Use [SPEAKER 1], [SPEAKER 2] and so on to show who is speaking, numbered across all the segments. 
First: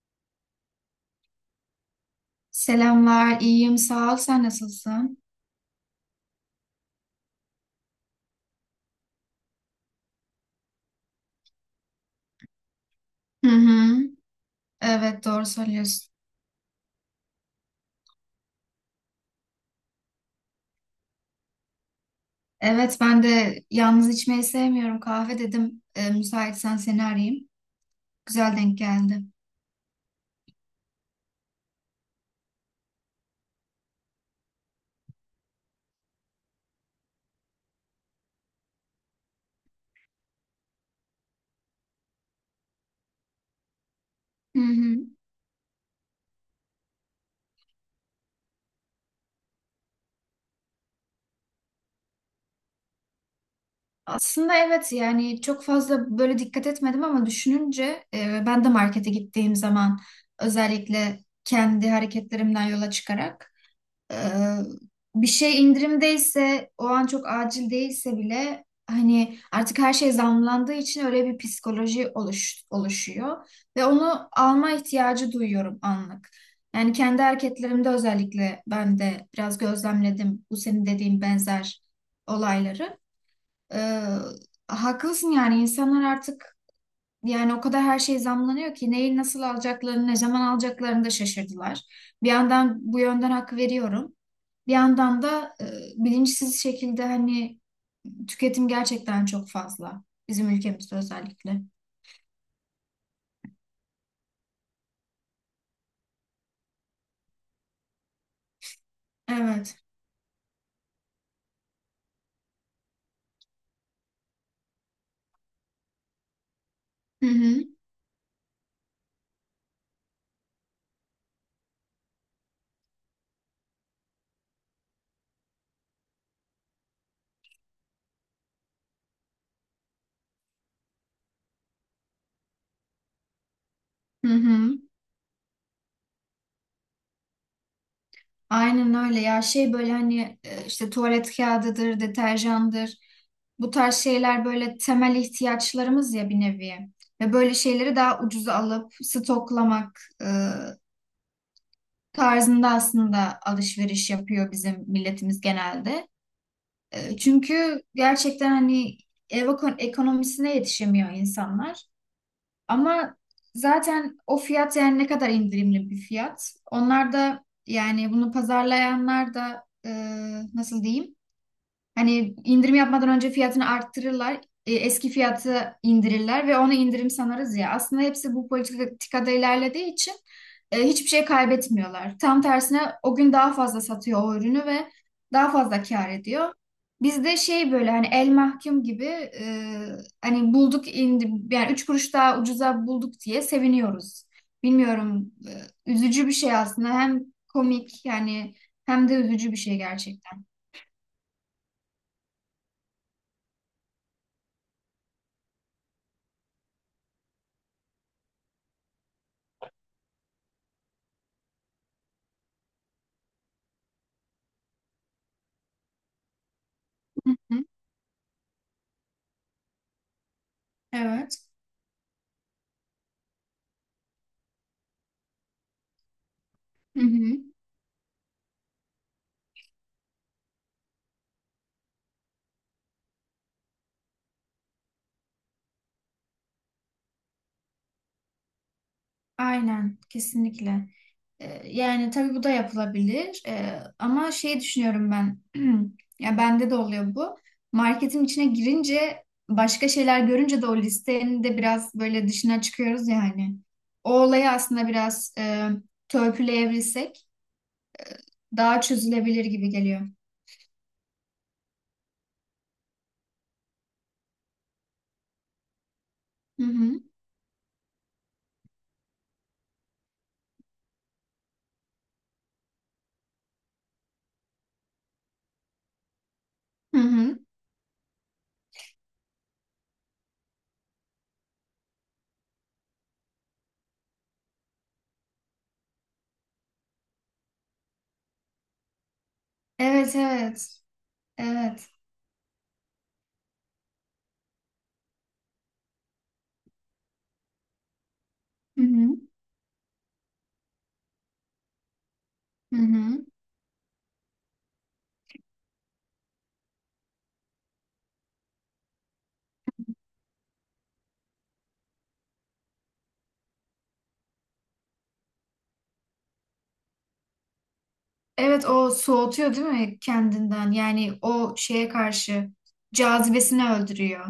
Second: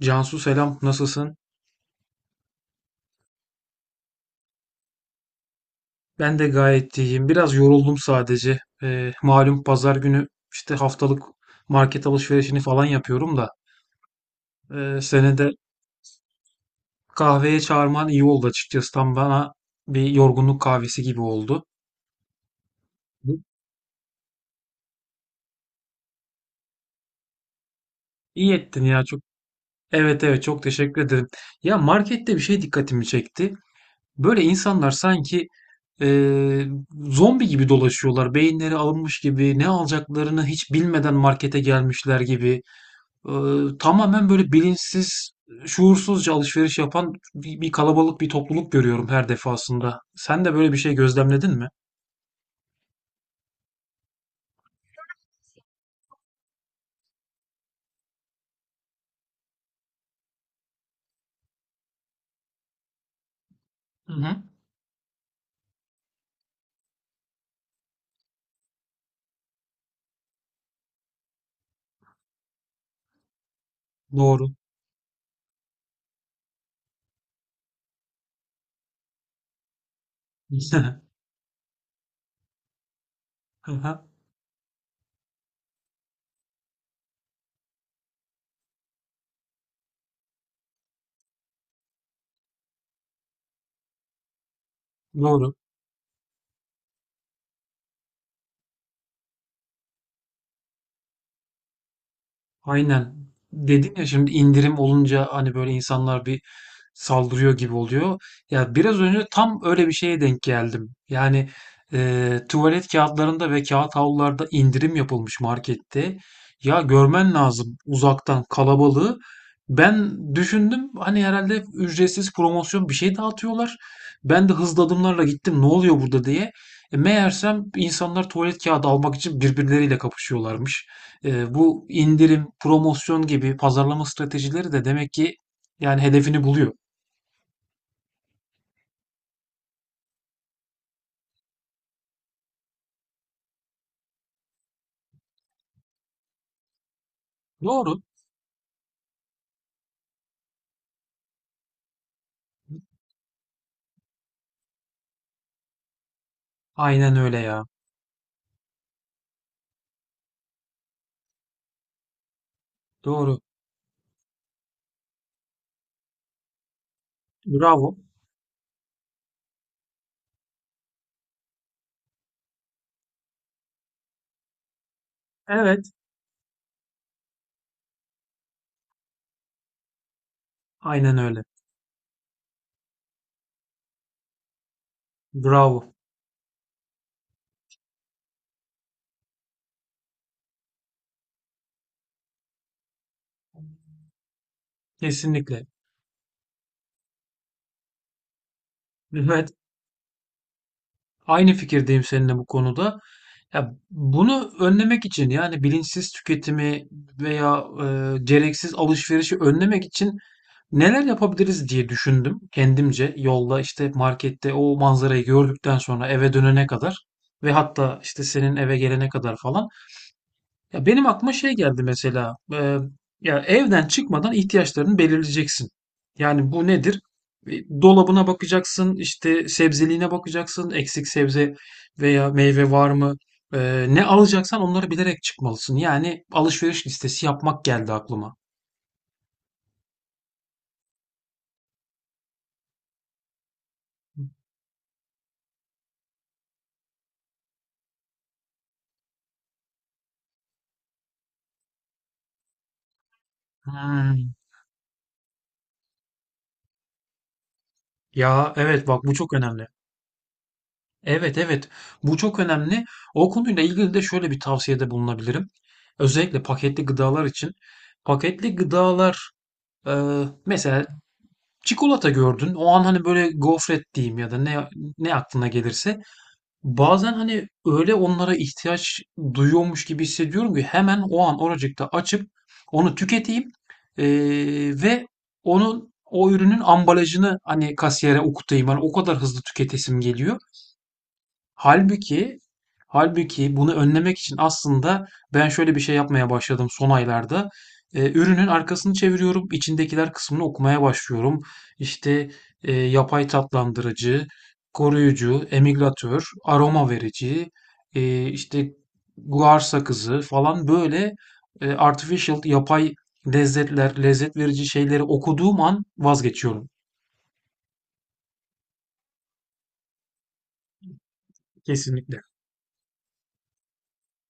[SPEAKER 1] Cansu selam, nasılsın?
[SPEAKER 2] Selamlar, iyiyim, sağ ol. Sen nasılsın?
[SPEAKER 1] Ben de gayet iyiyim. Biraz yoruldum sadece. Malum pazar günü işte haftalık market alışverişini falan yapıyorum da.
[SPEAKER 2] Hı hı. Evet,
[SPEAKER 1] Seni
[SPEAKER 2] doğru
[SPEAKER 1] de
[SPEAKER 2] söylüyorsun.
[SPEAKER 1] kahveye çağırman iyi oldu açıkçası. Tam bana bir yorgunluk kahvesi gibi oldu.
[SPEAKER 2] Evet, ben
[SPEAKER 1] Hı.
[SPEAKER 2] de yalnız içmeyi sevmiyorum. Kahve dedim. Müsaitsen seni arayayım.
[SPEAKER 1] İyi
[SPEAKER 2] Güzel denk
[SPEAKER 1] ettin ya çok.
[SPEAKER 2] geldi.
[SPEAKER 1] Evet evet, çok teşekkür ederim. Ya markette bir şey dikkatimi çekti. Böyle insanlar sanki eee, zombi gibi dolaşıyorlar. Beyinleri alınmış gibi ne alacaklarını hiç bilmeden markete gelmişler gibi. Tamamen böyle
[SPEAKER 2] Hı hı.
[SPEAKER 1] bilinçsiz, şuursuzca alışveriş yapan bir kalabalık bir topluluk görüyorum her defasında. Sen de böyle bir şey gözlemledin mi?
[SPEAKER 2] Aslında evet yani çok fazla böyle dikkat etmedim ama düşününce ben de markete gittiğim zaman özellikle kendi hareketlerimden yola çıkarak.
[SPEAKER 1] Hı
[SPEAKER 2] Ee,
[SPEAKER 1] hı.
[SPEAKER 2] bir şey indirimdeyse o an çok acil değilse bile hani artık her şey zamlandığı için öyle bir psikoloji oluşuyor ve onu
[SPEAKER 1] Doğru.
[SPEAKER 2] alma ihtiyacı duyuyorum anlık. Yani kendi hareketlerimde özellikle ben de biraz gözlemledim bu senin dediğin benzer olayları.
[SPEAKER 1] Hı
[SPEAKER 2] Ee,
[SPEAKER 1] hı.
[SPEAKER 2] haklısın yani insanlar artık yani o kadar her şey zamlanıyor ki neyi nasıl alacaklarını, ne zaman alacaklarını da şaşırdılar. Bir yandan bu yönden hak veriyorum. Bir yandan
[SPEAKER 1] Doğru.
[SPEAKER 2] da bilinçsiz şekilde hani tüketim gerçekten çok fazla. Bizim ülkemizde özellikle.
[SPEAKER 1] Aynen. Dedin ya, şimdi indirim olunca hani böyle insanlar bir saldırıyor gibi oluyor. Ya biraz önce tam
[SPEAKER 2] Evet.
[SPEAKER 1] öyle bir şeye denk geldim. Yani tuvalet kağıtlarında ve kağıt havlularda indirim yapılmış markette. Ya
[SPEAKER 2] Hı
[SPEAKER 1] görmen
[SPEAKER 2] hı.
[SPEAKER 1] lazım uzaktan kalabalığı. Ben düşündüm, hani herhalde ücretsiz promosyon bir şey dağıtıyorlar. Ben de hızlı adımlarla gittim ne oluyor burada diye. Meğersem insanlar tuvalet kağıdı almak için birbirleriyle kapışıyorlarmış. Bu indirim, promosyon gibi pazarlama
[SPEAKER 2] Hı
[SPEAKER 1] stratejileri
[SPEAKER 2] hı.
[SPEAKER 1] de demek ki yani hedefini buluyor.
[SPEAKER 2] Aynen öyle ya şey böyle hani işte tuvalet kağıdıdır, deterjandır. Bu tarz şeyler böyle temel ihtiyaçlarımız ya bir nevi. Ve böyle şeyleri
[SPEAKER 1] Doğru.
[SPEAKER 2] daha ucuza alıp stoklamak tarzında aslında alışveriş yapıyor bizim milletimiz genelde.
[SPEAKER 1] Aynen
[SPEAKER 2] E,
[SPEAKER 1] öyle ya.
[SPEAKER 2] Çünkü gerçekten hani ev ekonomisine yetişemiyor insanlar. Ama
[SPEAKER 1] Doğru.
[SPEAKER 2] zaten o fiyat yani ne kadar indirimli bir fiyat. Onlar da
[SPEAKER 1] Bravo.
[SPEAKER 2] yani bunu pazarlayanlar da nasıl diyeyim? Hani indirim yapmadan önce fiyatını arttırırlar. Eski fiyatı
[SPEAKER 1] Evet.
[SPEAKER 2] indirirler ve ona indirim sanarız ya. Aslında hepsi bu politikada ilerlediği için hiçbir
[SPEAKER 1] Aynen
[SPEAKER 2] şey
[SPEAKER 1] öyle.
[SPEAKER 2] kaybetmiyorlar. Tam tersine o gün daha fazla satıyor o ürünü ve daha fazla
[SPEAKER 1] Bravo.
[SPEAKER 2] kâr ediyor. Bizde şey böyle hani el mahkum gibi hani bulduk yani üç kuruş daha ucuza bulduk diye seviniyoruz. Bilmiyorum
[SPEAKER 1] Kesinlikle.
[SPEAKER 2] üzücü bir şey aslında hem komik yani hem de
[SPEAKER 1] Evet.
[SPEAKER 2] üzücü bir şey gerçekten.
[SPEAKER 1] Aynı fikirdeyim seninle bu konuda. Ya bunu önlemek için, yani bilinçsiz tüketimi veya gereksiz alışverişi önlemek için neler yapabiliriz diye düşündüm kendimce. Yolda işte markette o manzarayı gördükten sonra eve dönene kadar
[SPEAKER 2] Hı
[SPEAKER 1] ve
[SPEAKER 2] hı.
[SPEAKER 1] hatta işte senin eve gelene kadar falan. Ya benim aklıma
[SPEAKER 2] Evet.
[SPEAKER 1] şey geldi mesela. Ya evden çıkmadan ihtiyaçlarını belirleyeceksin. Yani bu nedir?
[SPEAKER 2] Hı hı.
[SPEAKER 1] Dolabına bakacaksın, işte sebzeliğine bakacaksın, eksik sebze veya meyve var mı? Ne alacaksan onları bilerek çıkmalısın. Yani alışveriş listesi yapmak geldi aklıma.
[SPEAKER 2] Aynen, kesinlikle. Yani tabii bu da yapılabilir. Ama şey düşünüyorum ben. Ya bende de oluyor bu. Marketin içine girince başka şeyler görünce de o listenin de biraz böyle dışına çıkıyoruz yani. O
[SPEAKER 1] Hmm.
[SPEAKER 2] olayı aslında biraz törpüleyebilsek
[SPEAKER 1] Ya
[SPEAKER 2] daha
[SPEAKER 1] evet, bak bu çok
[SPEAKER 2] çözülebilir
[SPEAKER 1] önemli.
[SPEAKER 2] gibi geliyor.
[SPEAKER 1] Evet evet, bu çok önemli. O konuyla ilgili de şöyle bir tavsiyede bulunabilirim. Özellikle
[SPEAKER 2] Hı
[SPEAKER 1] paketli
[SPEAKER 2] hı.
[SPEAKER 1] gıdalar için. Paketli gıdalar mesela çikolata gördün. O an hani böyle gofret diyeyim ya da ne aklına gelirse.
[SPEAKER 2] Hı
[SPEAKER 1] Bazen
[SPEAKER 2] hı.
[SPEAKER 1] hani öyle onlara ihtiyaç duyuyormuş gibi hissediyorum ki hemen o an oracıkta açıp onu tüketeyim. Ee, Ve onun o ürünün ambalajını hani kasiyere okutayım. Hani o kadar hızlı tüketesim
[SPEAKER 2] Evet,
[SPEAKER 1] geliyor.
[SPEAKER 2] evet. Evet.
[SPEAKER 1] Halbuki bunu önlemek için aslında ben şöyle bir şey yapmaya başladım son aylarda. Ürünün
[SPEAKER 2] Hı
[SPEAKER 1] arkasını
[SPEAKER 2] hı.
[SPEAKER 1] çeviriyorum, içindekiler kısmını okumaya başlıyorum. İşte,
[SPEAKER 2] Hı hı.
[SPEAKER 1] yapay tatlandırıcı, koruyucu, emilgatör, aroma verici, işte guar sakızı falan böyle, artificial, yapay lezzetler, lezzet verici şeyleri okuduğum an vazgeçiyorum
[SPEAKER 2] Evet o soğutuyor değil mi kendinden? Yani o şeye
[SPEAKER 1] kesinlikle.
[SPEAKER 2] karşı cazibesini öldürüyor.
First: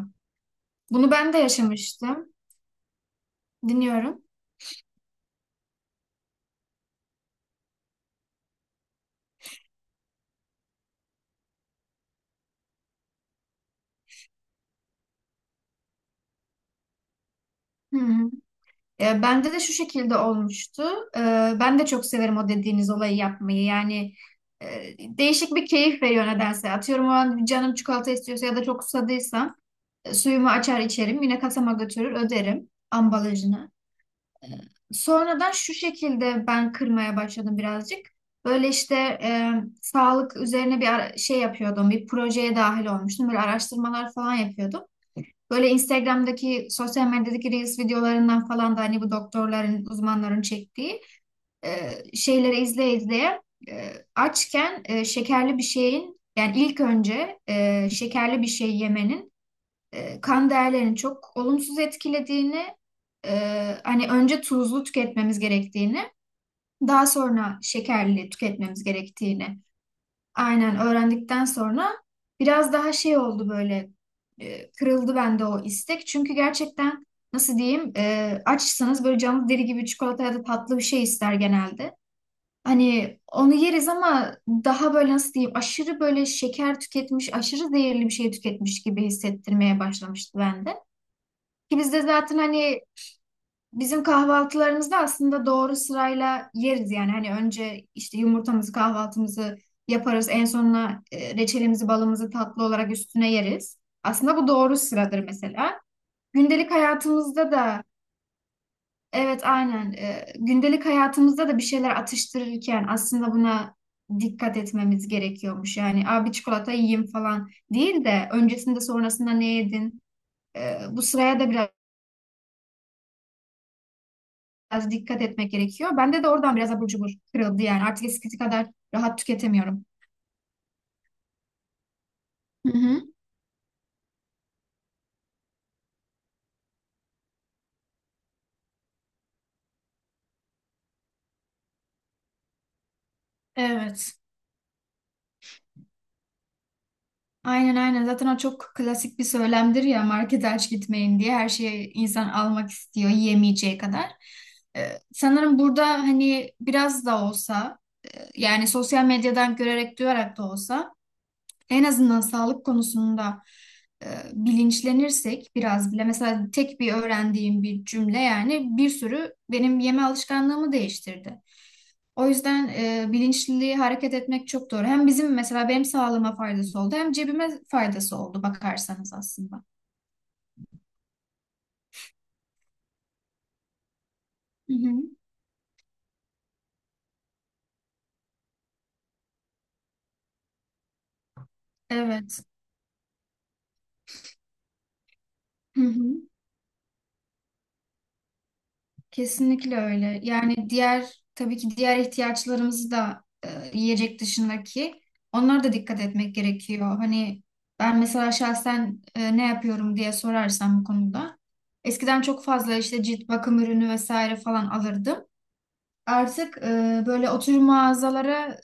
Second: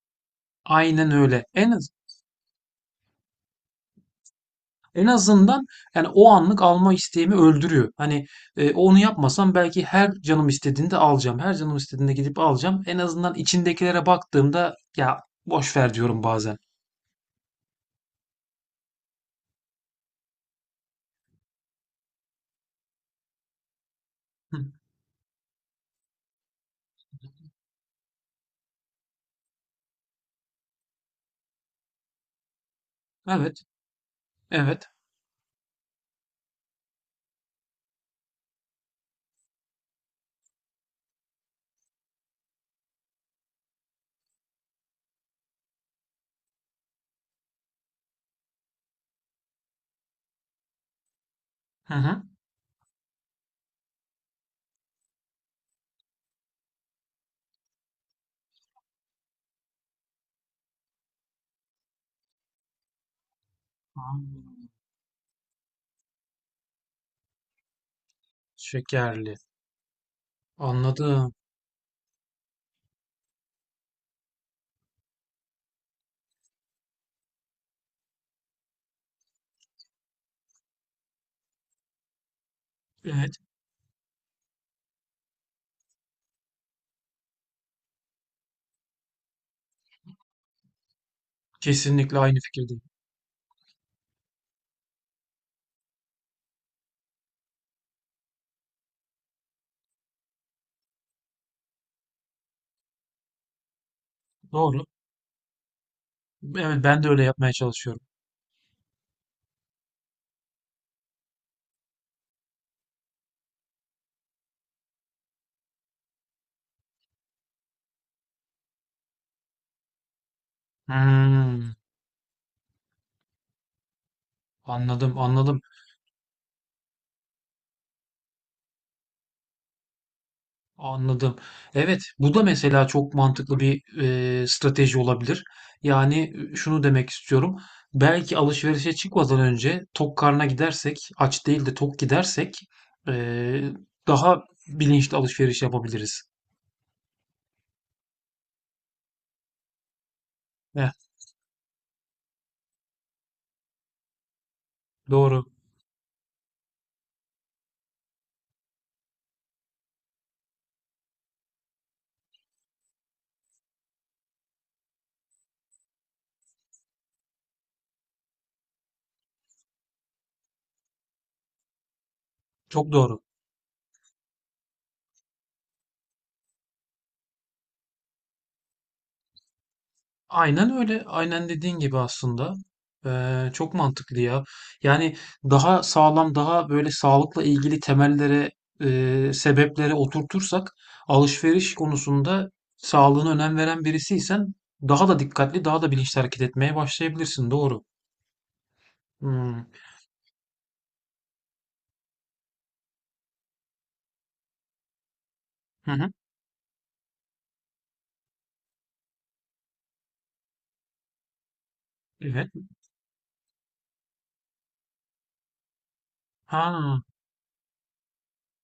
[SPEAKER 1] Aynen
[SPEAKER 2] Bunu ben de
[SPEAKER 1] öyle. En
[SPEAKER 2] yaşamıştım. Dinliyorum.
[SPEAKER 1] en azından yani o anlık alma isteğimi öldürüyor. Hani onu yapmasam belki her canım istediğinde alacağım. Her canım istediğinde gidip alacağım. En azından içindekilere baktığımda ya boş ver diyorum bazen.
[SPEAKER 2] Hı hı. Bende de şu şekilde olmuştu. E, ben de çok severim o dediğiniz olayı yapmayı. Yani
[SPEAKER 1] Hı,
[SPEAKER 2] değişik bir keyif veriyor nedense. Atıyorum o an canım çikolata istiyorsa ya da çok susadıysam suyumu açar içerim. Yine kasama götürür öderim
[SPEAKER 1] evet,
[SPEAKER 2] ambalajını.
[SPEAKER 1] evet.
[SPEAKER 2] Sonradan şu şekilde ben kırmaya başladım birazcık. Böyle işte e, sağlık üzerine bir şey yapıyordum. Bir projeye dahil olmuştum. Böyle araştırmalar falan yapıyordum. Böyle Instagram'daki sosyal medyadaki Reels videolarından falan da hani bu doktorların, uzmanların çektiği
[SPEAKER 1] Hı
[SPEAKER 2] e,
[SPEAKER 1] hı.
[SPEAKER 2] şeyleri izleye izleye açken şekerli bir şeyin yani ilk önce şekerli bir şey yemenin kan değerlerini çok olumsuz etkilediğini, e, hani önce
[SPEAKER 1] Anladım.
[SPEAKER 2] tuzlu tüketmemiz gerektiğini, daha sonra şekerli tüketmemiz
[SPEAKER 1] Şekerli.
[SPEAKER 2] gerektiğini aynen
[SPEAKER 1] Anladım.
[SPEAKER 2] öğrendikten sonra biraz daha şey oldu böyle kırıldı bende o istek. Çünkü gerçekten nasıl diyeyim açsanız böyle canlı deri gibi çikolata ya da tatlı bir şey ister genelde. Hani
[SPEAKER 1] Evet,
[SPEAKER 2] onu yeriz ama daha böyle nasıl diyeyim aşırı böyle şeker tüketmiş, aşırı zehirli bir şey tüketmiş gibi hissettirmeye başlamıştı bende. Ki biz de
[SPEAKER 1] kesinlikle aynı
[SPEAKER 2] zaten hani
[SPEAKER 1] fikirdeyim.
[SPEAKER 2] bizim kahvaltılarımızda aslında doğru sırayla yeriz yani. Hani önce işte yumurtamızı, kahvaltımızı yaparız. En sonuna reçelimizi, balımızı tatlı olarak üstüne yeriz. Aslında bu doğru
[SPEAKER 1] Doğru.
[SPEAKER 2] sıradır mesela. Gündelik
[SPEAKER 1] Evet, ben de öyle yapmaya
[SPEAKER 2] hayatımızda da
[SPEAKER 1] çalışıyorum.
[SPEAKER 2] evet aynen gündelik hayatımızda da bir şeyler atıştırırken aslında buna dikkat etmemiz gerekiyormuş. Yani abi çikolata yiyeyim falan değil de öncesinde sonrasında ne yedin? Bu sıraya da biraz
[SPEAKER 1] Hmm, anladım,
[SPEAKER 2] dikkat etmek
[SPEAKER 1] anladım.
[SPEAKER 2] gerekiyor. Bende de oradan biraz abur cubur kırıldı yani. Artık eskisi kadar rahat tüketemiyorum.
[SPEAKER 1] Anladım. Evet, bu da
[SPEAKER 2] Hı
[SPEAKER 1] mesela
[SPEAKER 2] hı.
[SPEAKER 1] çok mantıklı bir strateji olabilir. Yani şunu demek istiyorum. Belki alışverişe çıkmadan önce tok karna gidersek, aç değil de tok gidersek e,
[SPEAKER 2] Evet.
[SPEAKER 1] daha bilinçli alışveriş yapabiliriz.
[SPEAKER 2] Aynen aynen. Zaten o çok klasik bir söylemdir ya markete aç
[SPEAKER 1] Heh,
[SPEAKER 2] gitmeyin diye. Her şeyi insan almak istiyor yiyemeyeceği kadar. Ee,
[SPEAKER 1] doğru.
[SPEAKER 2] sanırım burada hani biraz da olsa yani sosyal medyadan görerek duyarak da olsa en azından sağlık konusunda e, bilinçlenirsek biraz bile mesela tek bir öğrendiğim bir cümle yani bir sürü benim yeme alışkanlığımı değiştirdi. O yüzden
[SPEAKER 1] Çok doğru.
[SPEAKER 2] bilinçli hareket etmek çok doğru. Hem bizim mesela benim sağlığıma faydası oldu hem cebime faydası oldu bakarsanız aslında.
[SPEAKER 1] Aynen öyle. Aynen dediğin gibi aslında. Çok mantıklı ya.
[SPEAKER 2] Hı hı.
[SPEAKER 1] Yani daha sağlam, daha böyle sağlıkla ilgili temellere, sebeplere oturtursak alışveriş
[SPEAKER 2] Evet.
[SPEAKER 1] konusunda sağlığına önem veren birisiysen daha da dikkatli,
[SPEAKER 2] Hı
[SPEAKER 1] daha da
[SPEAKER 2] hı.
[SPEAKER 1] bilinçli hareket etmeye başlayabilirsin. Doğru. Hmm.
[SPEAKER 2] Kesinlikle öyle. Yani diğer tabii ki diğer ihtiyaçlarımızı da yiyecek dışındaki onlara da
[SPEAKER 1] Hı
[SPEAKER 2] dikkat
[SPEAKER 1] hı.
[SPEAKER 2] etmek gerekiyor. Hani ben mesela şahsen ne yapıyorum diye sorarsam bu konuda. Eskiden çok
[SPEAKER 1] Evet.
[SPEAKER 2] fazla işte cilt bakım ürünü vesaire falan alırdım. Artık
[SPEAKER 1] Ha,
[SPEAKER 2] böyle oturum mağazalara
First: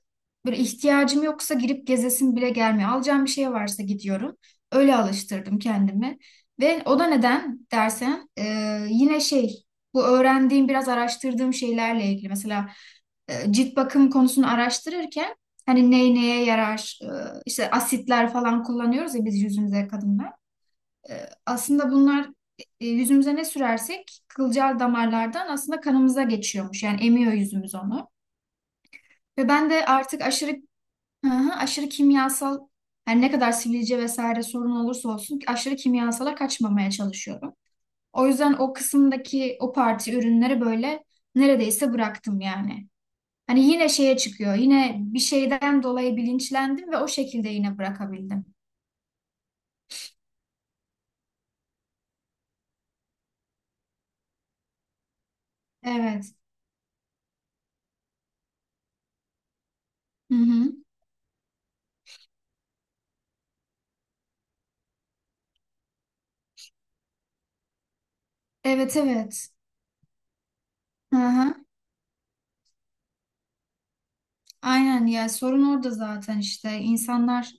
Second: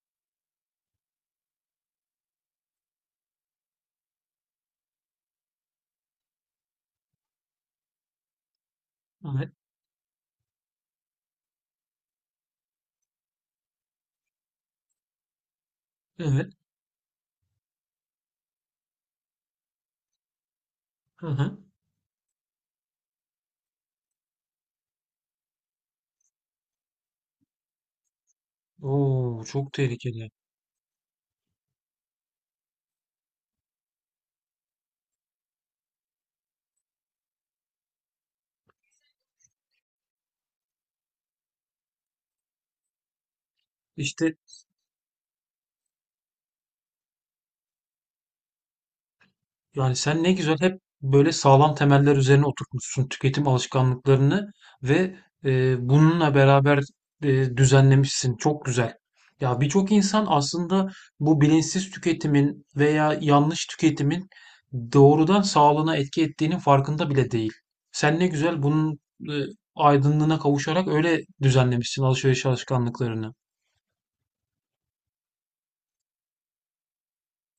[SPEAKER 2] böyle ihtiyacım yoksa girip gezesim bile gelmiyor. Alacağım bir şey varsa gidiyorum. Öyle alıştırdım kendimi. Ve o da neden dersen yine
[SPEAKER 1] evet.
[SPEAKER 2] şey bu öğrendiğim biraz araştırdığım şeylerle ilgili. Mesela cilt bakım konusunu araştırırken hani neye
[SPEAKER 1] Evet.
[SPEAKER 2] yarar işte asitler falan kullanıyoruz ya biz yüzümüze kadınlar.
[SPEAKER 1] Hı
[SPEAKER 2] E,
[SPEAKER 1] hı.
[SPEAKER 2] Aslında bunlar yüzümüze ne sürersek kılcal damarlardan aslında kanımıza geçiyormuş. Yani emiyor yüzümüz onu.
[SPEAKER 1] Oo,
[SPEAKER 2] Ve ben
[SPEAKER 1] çok
[SPEAKER 2] de artık
[SPEAKER 1] tehlikeli.
[SPEAKER 2] aşırı hı hı, aşırı kimyasal yani ne kadar sivilce vesaire sorun olursa olsun aşırı kimyasala kaçmamaya çalışıyorum. O yüzden o kısımdaki o parti ürünleri böyle neredeyse bıraktım yani. Hani yine şeye
[SPEAKER 1] İşte.
[SPEAKER 2] çıkıyor. Yine bir şeyden dolayı bilinçlendim ve o şekilde yine bırakabildim.
[SPEAKER 1] Yani sen ne güzel hep böyle sağlam temeller üzerine oturtmuşsun tüketim alışkanlıklarını ve bununla
[SPEAKER 2] Evet.
[SPEAKER 1] beraber düzenlemişsin. Çok güzel. Ya birçok insan
[SPEAKER 2] Hı hı.
[SPEAKER 1] aslında bu bilinçsiz tüketimin veya yanlış tüketimin doğrudan sağlığına etki ettiğinin farkında bile değil. Sen ne güzel
[SPEAKER 2] Evet
[SPEAKER 1] bunun e,
[SPEAKER 2] evet.
[SPEAKER 1] aydınlığına kavuşarak
[SPEAKER 2] Hı
[SPEAKER 1] öyle
[SPEAKER 2] hı.
[SPEAKER 1] düzenlemişsin alışveriş alışkanlıklarını.
[SPEAKER 2] Aynen ya sorun orada zaten işte insanlar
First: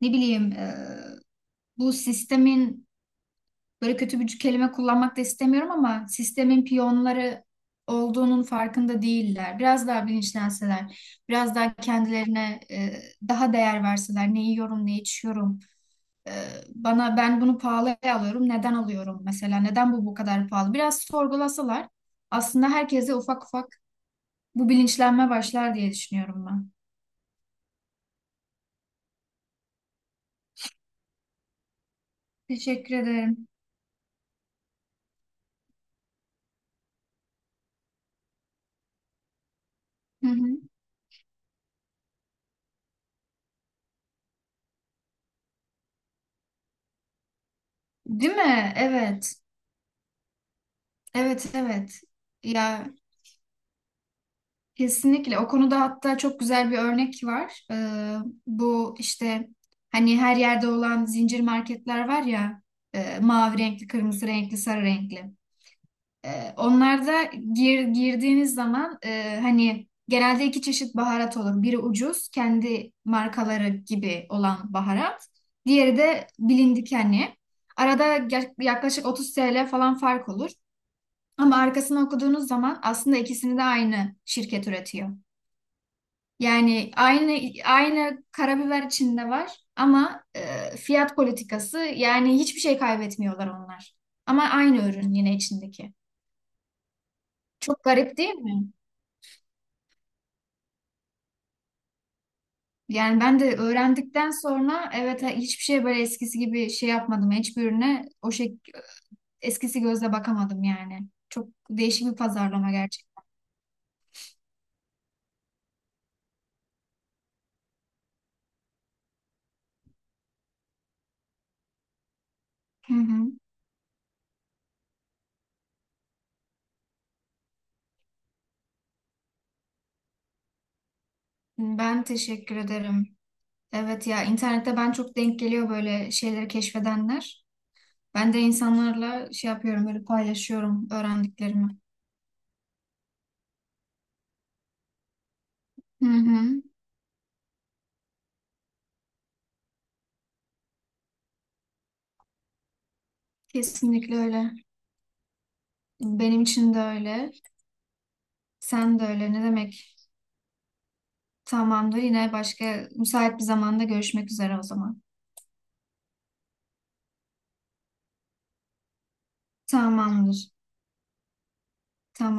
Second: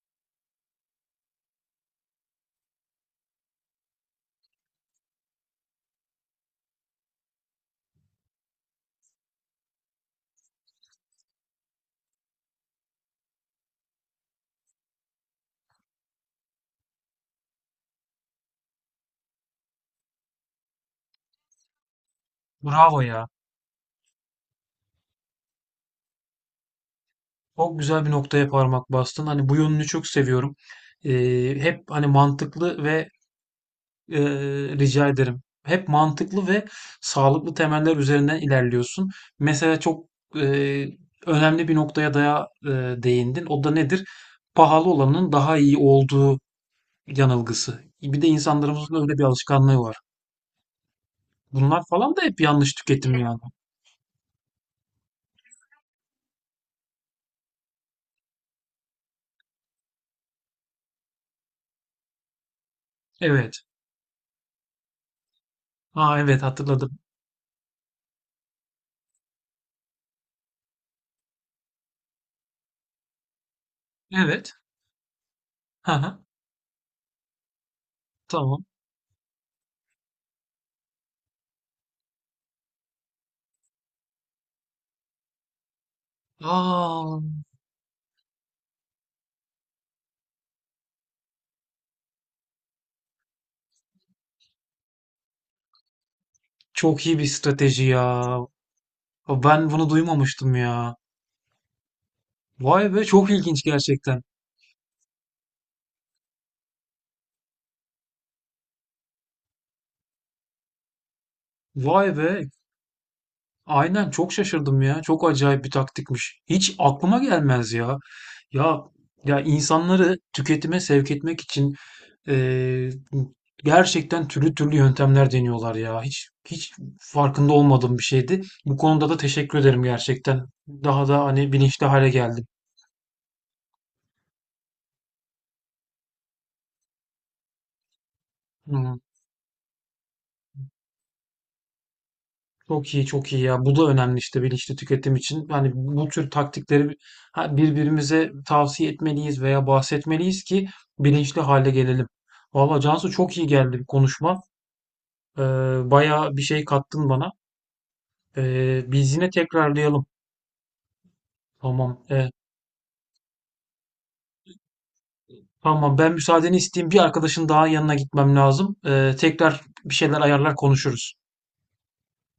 [SPEAKER 2] ne bileyim bu sistemin, böyle kötü bir kelime kullanmak da istemiyorum ama, sistemin piyonları olduğunun farkında değiller. Biraz daha bilinçlenseler, biraz daha kendilerine daha değer verseler, ne yiyorum, ne içiyorum, e, bana ben bunu pahalıya alıyorum, neden alıyorum mesela, neden bu kadar pahalı? Biraz sorgulasalar aslında
[SPEAKER 1] Bravo
[SPEAKER 2] herkese
[SPEAKER 1] ya.
[SPEAKER 2] ufak ufak bu bilinçlenme başlar diye düşünüyorum ben.
[SPEAKER 1] Çok güzel bir noktaya parmak bastın. Hani bu yönünü çok seviyorum. Hep hani mantıklı
[SPEAKER 2] Teşekkür
[SPEAKER 1] ve
[SPEAKER 2] ederim.
[SPEAKER 1] e, rica ederim. Hep mantıklı ve sağlıklı temeller üzerinden ilerliyorsun. Mesela çok
[SPEAKER 2] Hı hı.
[SPEAKER 1] e, önemli bir noktaya değindin. O da nedir? Pahalı olanın daha iyi olduğu yanılgısı. Bir de
[SPEAKER 2] Değil mi?
[SPEAKER 1] insanlarımızın öyle bir
[SPEAKER 2] Evet.
[SPEAKER 1] alışkanlığı var.
[SPEAKER 2] Evet,
[SPEAKER 1] Bunlar
[SPEAKER 2] evet.
[SPEAKER 1] falan da hep yanlış
[SPEAKER 2] Ya,
[SPEAKER 1] tüketim yani.
[SPEAKER 2] kesinlikle o konuda hatta çok güzel bir örnek var. Bu işte hani her yerde olan zincir marketler var ya mavi
[SPEAKER 1] Evet.
[SPEAKER 2] renkli, kırmızı renkli, sarı renkli.
[SPEAKER 1] Aa evet,
[SPEAKER 2] Ee,
[SPEAKER 1] hatırladım.
[SPEAKER 2] onlarda girdiğiniz zaman hani genelde iki çeşit baharat olur. Biri ucuz, kendi markaları gibi
[SPEAKER 1] Evet.
[SPEAKER 2] olan baharat.
[SPEAKER 1] Hı
[SPEAKER 2] Diğeri
[SPEAKER 1] hı.
[SPEAKER 2] de bilindik hani. Arada
[SPEAKER 1] Tamam.
[SPEAKER 2] yaklaşık 30 TL falan fark olur. Ama arkasını okuduğunuz zaman aslında ikisini de aynı şirket üretiyor. Yani
[SPEAKER 1] Aa.
[SPEAKER 2] aynı karabiber içinde var ama fiyat politikası yani hiçbir şey kaybetmiyorlar onlar. Ama aynı ürün yine içindeki.
[SPEAKER 1] Çok iyi bir strateji
[SPEAKER 2] Çok garip değil
[SPEAKER 1] ya.
[SPEAKER 2] mi?
[SPEAKER 1] Ben bunu duymamıştım ya. Vay be,
[SPEAKER 2] Yani
[SPEAKER 1] çok
[SPEAKER 2] ben de
[SPEAKER 1] ilginç gerçekten.
[SPEAKER 2] öğrendikten sonra evet hiçbir şey böyle eskisi gibi şey yapmadım. Hiçbir ürüne o şey eskisi gözle bakamadım yani. Çok
[SPEAKER 1] Vay
[SPEAKER 2] değişik bir
[SPEAKER 1] be.
[SPEAKER 2] pazarlama gerçekten.
[SPEAKER 1] Aynen, çok şaşırdım ya. Çok acayip bir taktikmiş. Hiç aklıma gelmez ya. Ya ya insanları tüketime sevk etmek için eee,
[SPEAKER 2] Hı hı.
[SPEAKER 1] gerçekten türlü türlü yöntemler deniyorlar ya. Hiç farkında olmadığım bir şeydi. Bu konuda da teşekkür ederim gerçekten. Daha da hani bilinçli
[SPEAKER 2] Ben
[SPEAKER 1] hale geldim.
[SPEAKER 2] teşekkür ederim. Evet ya internette ben çok denk geliyor böyle şeyleri keşfedenler. Ben de
[SPEAKER 1] Hmm.
[SPEAKER 2] insanlarla şey yapıyorum, böyle paylaşıyorum öğrendiklerimi.
[SPEAKER 1] Çok iyi, çok iyi ya. Bu da önemli işte bilinçli tüketim için. Yani
[SPEAKER 2] Hı
[SPEAKER 1] bu tür
[SPEAKER 2] hı.
[SPEAKER 1] taktikleri birbirimize tavsiye etmeliyiz veya bahsetmeliyiz ki bilinçli hale gelelim. Valla Cansu, çok iyi geldi bu
[SPEAKER 2] Kesinlikle
[SPEAKER 1] konuşma.
[SPEAKER 2] öyle.
[SPEAKER 1] Ee, Bayağı bir
[SPEAKER 2] Benim
[SPEAKER 1] şey
[SPEAKER 2] için de
[SPEAKER 1] kattın bana.
[SPEAKER 2] öyle. Sen de
[SPEAKER 1] Biz yine
[SPEAKER 2] öyle. Ne demek?
[SPEAKER 1] tekrarlayalım.
[SPEAKER 2] Tamamdır.
[SPEAKER 1] Tamam.
[SPEAKER 2] Yine başka müsait bir zamanda görüşmek üzere o zaman.
[SPEAKER 1] Tamam, ben müsaadeni isteyeyim. Bir arkadaşın daha yanına gitmem lazım. Tekrar bir şeyler
[SPEAKER 2] Tamamdır.
[SPEAKER 1] ayarlar konuşuruz.
[SPEAKER 2] Tamam.